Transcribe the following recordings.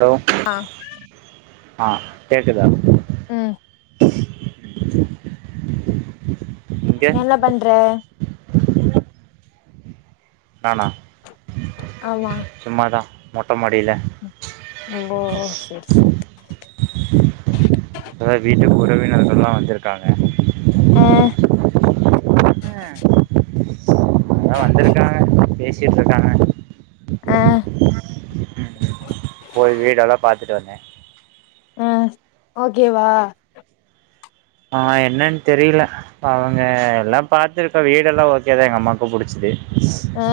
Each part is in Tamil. லோ ஆ ஆ கேக்குதா ம் இங்கே என்ன பண்ற நானா ஆமா சும்மாதா மொட்ட மாடில ஓ செர் செர் இப்பதா வீட்டுக்கு உறவினர்கள்ல்லா வந்திருக்காங்க ஆ அதா வந்துருக்காங்க பேசிட்டுருக்காங்க ஆ போயி வீடெல்லா பாத்துட்டு வந்தே ம் ஓக்கே வா ஆ என்னனு தெரியில அவங்க எல்லா பாத்துருக்கோ வீடெல்லா ஓக்கோ தா எங்க அம்மாக்கு புடிச்சது ஆ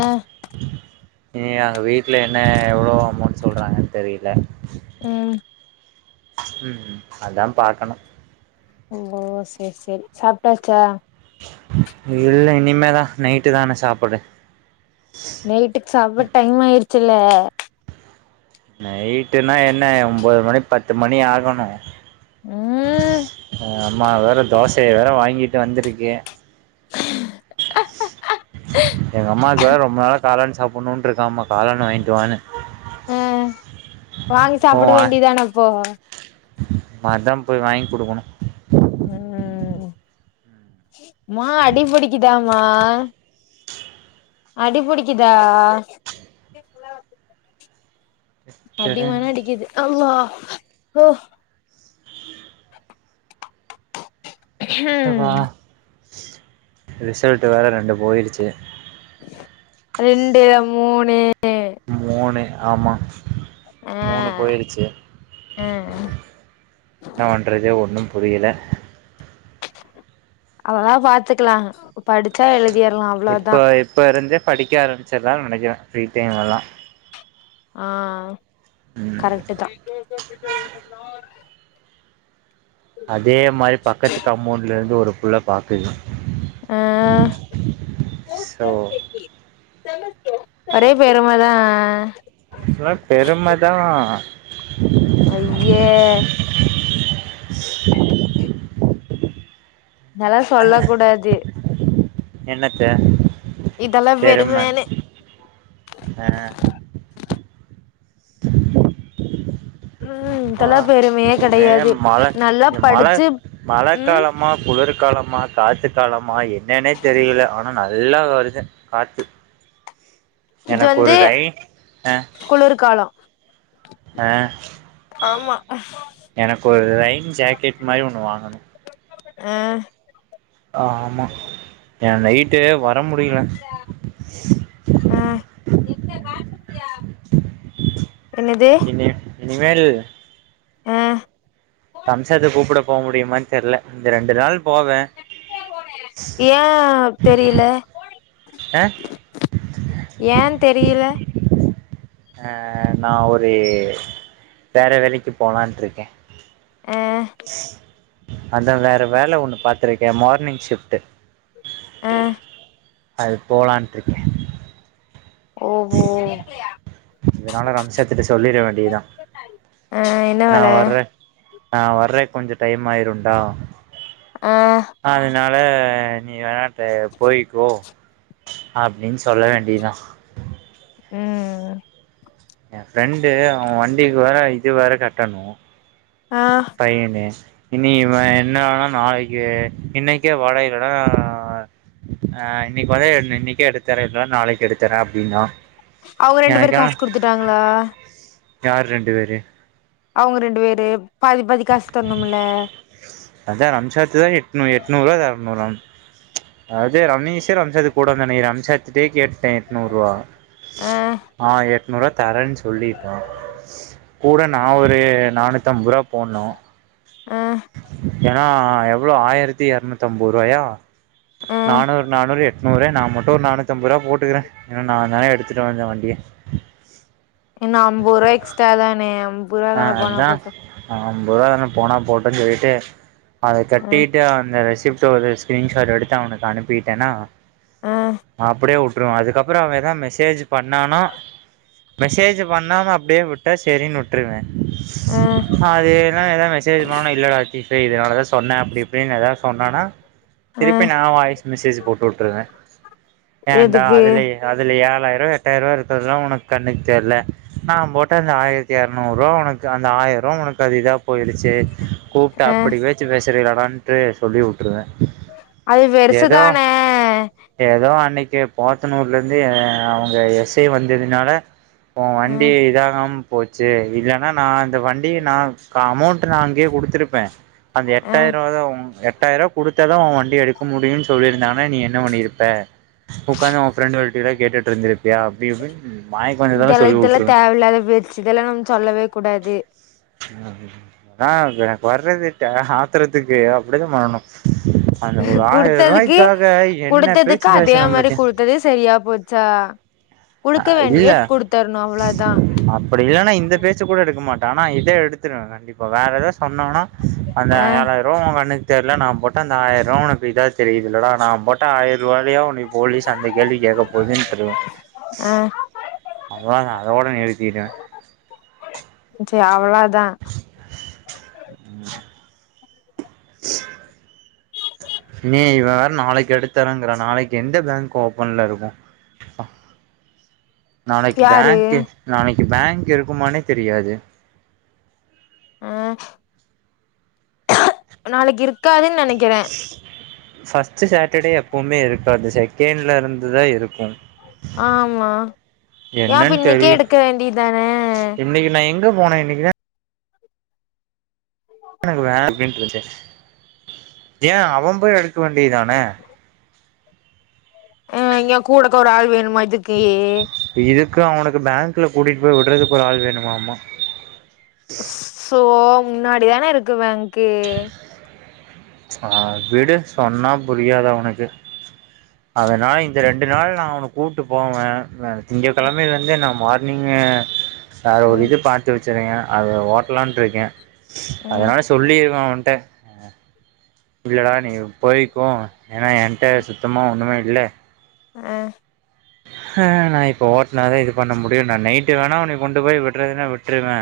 இனி அங்க வீட்ல என்ன எவ்ளோ அமௌண்ட் சொல்றாங்கன்னு தெரியில ம் ம் அதா பாக்கணு ஓ செரி செரி சாப்ட்டாச்சா இல்ல இனிமே தா நைட்டு தா ன சாப்புடு நைட்டுக்கு சாப்பட டைம் ஆயிருச்சில்ல நைட்டுன்னா என்ன ஒம்பது மணி பத்து மணி ஆகனு ம் அம்மா வேற தோசைய வேற வாங்கிட்டு வந்திருக்கே எங்க அம்மாக்கு வேற ரொம்ப நாளா காலான் சாப்புடுணுன்னு இருக்காம்மா காளானு வாங்கிட்டு வானு ஆ வாங்கி சாப்பட போவா வேண்டி தான அப்போ அதா போய் வாங் குடுகணு ம் மா அடிபுடிகிதாமா அடிபுடிக்கிதா டடன் அடிமான அடிக்குது அல்லா ஹூ ஸ்டப்பா ரிசல்ட் வேற ரெண்டு போயிடுச்சு ரெண்டு மூணு மூணு ஆம்மா மூணு ஆ போயிடுச்சு ம் என்ன பண்றதே ஒண்ணு புரியல அதலா பாத்துக்கலா படிச்சா எழுதிடலாம் இப்ப இப்ப இருந்தே படிக்க ஆரம்பிச்சிருலா நெனைக்குறே ஃப்ரீ டைம்ல எல்லா ஆ ம் கரெக்ட் தா அதே மாரி பக்கத்து கமோண்டல இருந்து ஒரு புள்ள பாக்குது ஆ சோ ஒரே பெரும தா இதல்ல பெரும தா அங்கே நால்லா சொல்ல கூடாது என்னத்த இதெல்லா பெரும பெருமன்னு ஆ ம் ப்ப இதெல்லா பெருமையே ஒரே கெடையாது மழ நல்லா இது மழ படிச்சு மழ ம் காலமா குளுர்காலமா காத்து காலமா என்னென்னே தெரியல ஆனா நல்லா வருது காத்து இது எனக்கு வந்து ஒறுரைய் குளிர்காலோ ஆ ஆம்மா எனக்கு ஒரு லைன் ஜாக்கெட் மாரி ஒன்னு வாங்கனு ஆஹ் ஆமா என் நைட்டு வர முடியல [inaudible] ஆ [unintelligible] என்னது இப் இனிமேல் ம் சம்சாரத்த கூப்பிட போக முடியுமானு தெரியல இந்த ரெண்டு நாள் போவேன் ஏன் தெரியல ஏ ஏன் தெரியல ஆ நான் ஒரு வேற வேலைக்கு போலான்ட்டு இருக்கேன் ம் அதான் வேற வேலை ஒண்ணு பாத்துருக்கேன் மார்னிங் ஷிப்ட் ஆ அது போலான்ட்டு இருக்கேன் ஓஹோ [inaudible] இதனால சம்சாரத்துட்ட சொல்லிட வேண்டியதுதான் ஆ என்ன நான் வேல வர்றேன் நான் வர்றேன் கொஞ்சம் டைம் ஆயிரும்ண்டா ஆ ஆகையினா நீ வேணா போய்கோ அப்படின்னு சொல்ல வேண்டியது தான் ம்ம்ம் என் ஃப்ரெண்டு அவன் வண்டிக்கு வேற இது வேற கட்டணும் ஆ ஃபைனு நீ என்ன ஆனா நாளைக்கு இன்னைக்கே வாடா இல்லன்னா ஆ இன்னைக்கு வரேன் இன்னைக்கே எடுத்தறேங்களா இல்ல நாளைக்கு எடுத்தறேன் அப்படின்றான் அவங்க ரெண்டு பேரு காசு குடுத்துட்டாங்களா யாரு ரெண்டு பேரு அவங்க ரெண்டு பேரு பாதி பாதி காசு தரணுமல்ல அதான் அம்ஷாத்துதான்எட்டு நூ எட்டுநூறு ரூபா தரணும் அதே ரமேஷ் அம்சாத்துக்கு கூட வந்தானு நெனைக்கிறேன் அம்சாத்துட்டே கேட்டுடேன் எட்நூறு ரூபா ஆ ஆ எட்நூறு ரூபா தரேன்னு சொல்லிட்டான் கூட நான் ஒரு நானூத்தி அம்பது ரூபா போடணும் ம் ஏன்னா எவ்ளோ ஆயிரத்தி எறநூத்தம்பது ரூபாயா ஆ நானூறு நானூறு எட் நூறு நான் மட்டும் நானூத்தம்பது ரூபா போட்டுக்குறேன் ஏன்னா நான் தானே எடுத்துட்டு வந்தேன் வண்டிய இன்னும் அம்பது ரூபா எக்ஸ்ட்ரா தானே ஆம் ஆ அதான் ஐம்பது ரூபா போனா போட்டும்ன்னு சொல்லிட்டு அதை ஆ கட்டிட்டு அந்த ரெசிப்ட் ஒரு ஸ்கிரீன்ஷாட் எடுத்து அவனுக்கு அனுப்பிட்டேன்னா ஆ அப்படியே விட்டுருவான் அதுக்கப்புறம் அவன் ஏதான் மெசேஜ் பண்ணான மெசேஜ் பண்ணாம அப்படியே விட்டா சரினு விட் ஆ அதில்ல எதோ மெசேஜ் பண்ணு இல்லனா தான் சொன்னேன் அப்படி இப்படினு எதாவது சொன்னனா ஆ திருப்பி நான் வாய்ஸ் மெசேஜ் போட்டு வுட்டுருவேன் ஏண்டா எதுக்கு அதுலயே அதுல ஏழாயிர ரூவா எட்டாயிரம் ரூபா இருக்கறதலாம் உனக்கு கண்ணுக்கு தெரியல நான் போட்ட அந்த ஆயிரத்த இரநூறு ரூபா உனக்கு அந்த ஆயிரம் ரூபா உனக்கு அது இதா போயிடுச்சு கூப்பிட்டு ஆ அப்படி பேசுறீங்களாடான்ட்டு சொல்லி விட்டுருவேன் அது பெருசுதானே ஏதோ அன்னைக்கு போத்தனூர்ல இருந்து அவங்க எஸ் ஐ வந்ததுனால ஓ ஆ வண்டி இதாகாம போச்சு இல்லன்னா நா இந்த வண்டிய நா அமௌண்ட் நா அங்கியே குடுத்து ருப்பே அந்த ஆ எட்டாயிரோவாதா எட்டாயிரோ குடுத்தாத உ வண்டிய எடுக்க முடியுன் சொல்லியிருந்தாங்கனா நீ என்ன பண்ணிருப்ப உக்காந்து உ ஃப்ரெண்டுகள்டினா கேட்டு இருந்திருப்பியா அப்டிஇப்டின்னு இதெ இதெல்லா தேவல்லாத பேச்சு இதெல்லா நம்ம சொல்லவே கூடாது அ ஆஎனக்கு வர்றதிட்ட ஆதறதுக்கு அப்டியேதா பண்ணணு அந்த ஒரு குடுத்ததுக்கு ஆயிருவாய்க்காக என்ன பேச்சு குடுத்ததுக்கு அதே பேசுறா மாரி பாத்தியா குடுத்தது சரியா போச்சா அ குடுக்க இல்ல வேண்டியத குடுத்தரணு அவ்ளோதா அப் டி இல்லனா இந்த பேச்ச கூட எடுக்க மாட்டா ஆனா இத எடுத்துடுவே கண்டிப்பா வேற எதா சொன்னானா அந்த ஆ ஏல இதோ உ கண்ணுக்கு தெர்ல நா போட்ட அந்த ஆயருவா உனக்கு இதா தெரியுதுலடா நா போட்ட ஆயிரூவாலிய உன்ன இப் போலிஸ் அந்த கேள்வி கேக்க போதுன்று ஆ அப்றோ நா அதோட நிறுத்திடே சே அவ்ளோதா ம் ச்சு நீ இவ வேற நாளைக்கு எடுத்து தறங்குற நாளைக்கு எந்த பேங்க் ஓபன்ல இருக்கு நாளைக்கு யாரு பேங்க்கு நாளைக்கு பேங்கு இருக்குமானே‌ தெரியாது நாளைக்கு இருக்காதுன் நெனைக்கிறே ஃபஸ்ட் சாட்டர்டே எப்பவுமே இருக்காது செகண்ட்ல இருந்துதா இருக்கு ஆமா ஏ இப் என்னன்னு இன்னைக்கே தெரியு எடுக்க வேண்டியதானே இன்னைக்கு நா எங்க போனே இன்னைக்குதா எனக்குவே அப்டின்ட்டு இருக்கு ஏ அவ போய் எடுக்க வேண்டிய தானே அ கூடக்க ஒரு ஆள் வேணுமா இதுக்கு இதுக்கு அவனுக்கு பேங்க்ல கூட்டிட்டு போய் விட்றதுக்கு ஒரு ஆள் வேணுமாம்மா ஸ்சோ முன்னாடி தானே இருக்கு பேங்க்கு அ விடு சொன்னா புரியாது அவனுக்கு அந்த நாய் இந்த ரெண்டு நாள் நா அவன கூட்டு போவே திங்க கெழமைய்ல இருந்து நா மா நீங்க அது ஒரு ம் இது பாத்து வச்சுறூக்கே அது ஓட்டலானு இருக்கே ம் அதனால சொல்லிருவே அவன்ட்ட இல்லடா நீ போய்கோ ஏன்னா என்கிட்ட சுத்தமா ஒன்னுமே இல்ல அ ஹ நா இப்ப ஓட்னாதா இது பண்ண முடியு நா நைட்டு வேணா உன்னய கொண்டு போய் விடுறதுன்னா விட்டுருவே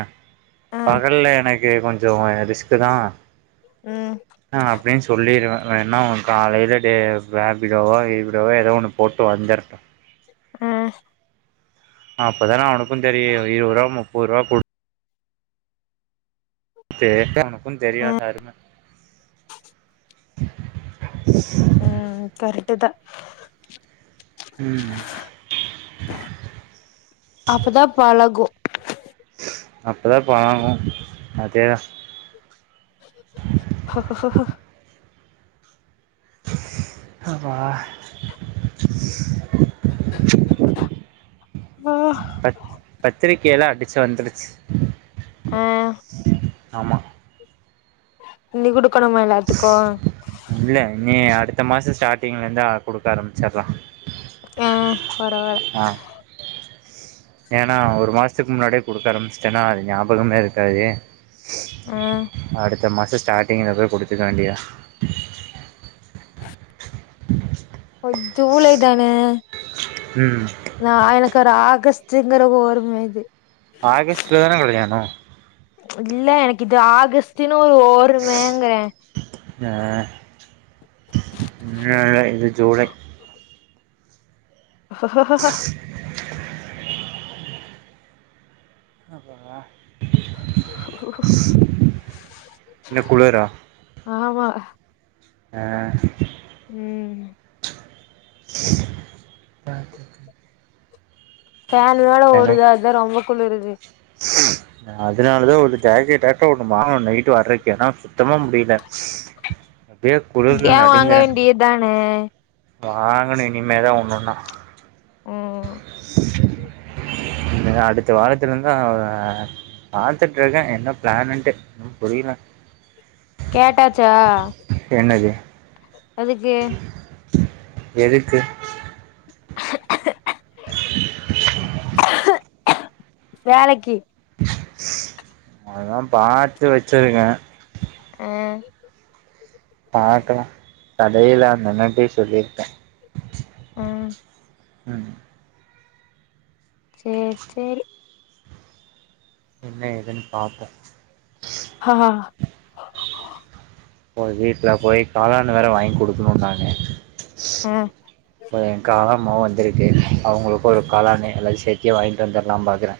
ஆ பகல்ல எனக்கு கொஞ்சோ ரிஸ்க்குதா ம் ஆ அப்டின் சொல்லிருவே வேன்னா அவ காலையில டே ரேபிடோவோ கீபிடோவோ எதோ ஒண்ணு போட்டு வந்துரட்டு ம் அப்பதான அவனுக்கு தெரியு இருவருவா முப்பருவா குடு கேட்டா எனக்கு தெரியு அந்த அரும ம் கர்ட்டுதா ம் அப்பதா பழகு அப்பதா பணங்கு அதேதா ஹக்ககஹோ ஹப்ஃபா பத் பத்திரை கீழ அடிச்சு வந்துடுச்சு ஆ ஆமா நீ குடுக்கணுமா எல்லாத்துக்கு இல்ல இனி அடுத்த மாசொ ஸ்டாடிங்ல ந்தெ குடுக்க ஆரம்பிச்சிர்லா ம் வரவர ஏன்னா ஒரு மாசத்துக்கு முன்னாடியே குடுக்க ஆரம்பிச்சுட்டன்னா அது ஞாபகமே இருக்காது ஆ அடுத்த மாச ஸ்டாட்டிங்ல போய் குடுத்துக்க வேண்டியதா ஓய் ஜுலை தானே ம் நா எனக்கு ஒரு ஆகஸ்ட்ங்கிற ஒரும இது ஆகஸ்ட் ல தான கல்யாணொ இல்ல எனக்கு இது ஆகஸ்டுன்னு ஒரு ஓர்மேங்ற ஆ இல்ல இல்ல இது ஜூலை ஹஹஹ ஹப்பா இன்னு குளிரா ஆமா ஆ ம் [unintelligible] ஃபேன் வேற ஓடுதா அதா ரொம்ப குளுருது ஸ் அதனாலதா ஒரு ஜாக்கெட் ஆட்ட ஒண்ணு வாங்கனு நைட்டு வர்றக்கே ஏன்னா சுத்தமா முடியல இப்பயே குளுர்ல நடுங்குற வேனு வாங்கனு இனிமேதா ஒண்ணொன்னா ம் அ அடுத்த வாரத்துல ந்து அவ பாத்துட்ருக்க என்ன பிளானுன்ட்டு புரியல கேட்டாச்சா என்னது அதுக்கு எதுக்கு வேலக்கி அதா பாத்து வச்சிருக்க ம் பாக்கலா தடையிலா நினைப்பெ சொல்லிர்க்கே ம் ம் சேர் சேரி என்ன ஏதுன் பாப்போ ஆஹ போய் வீட்ல போய் காளானு வேற வாய்ங் குடுக்குணு நானு ஆ அ எ காளாமோ வந்திருக்கு அவுங்களுக்கு ஒரு காளானு எல்லாரியு சேத்தியே வாய்ந்டு வந்துர்லாம் பாக்குற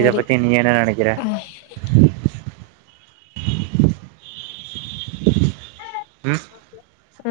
இத பத்தி நீ என்ன நெனைக்கிற ம் ம்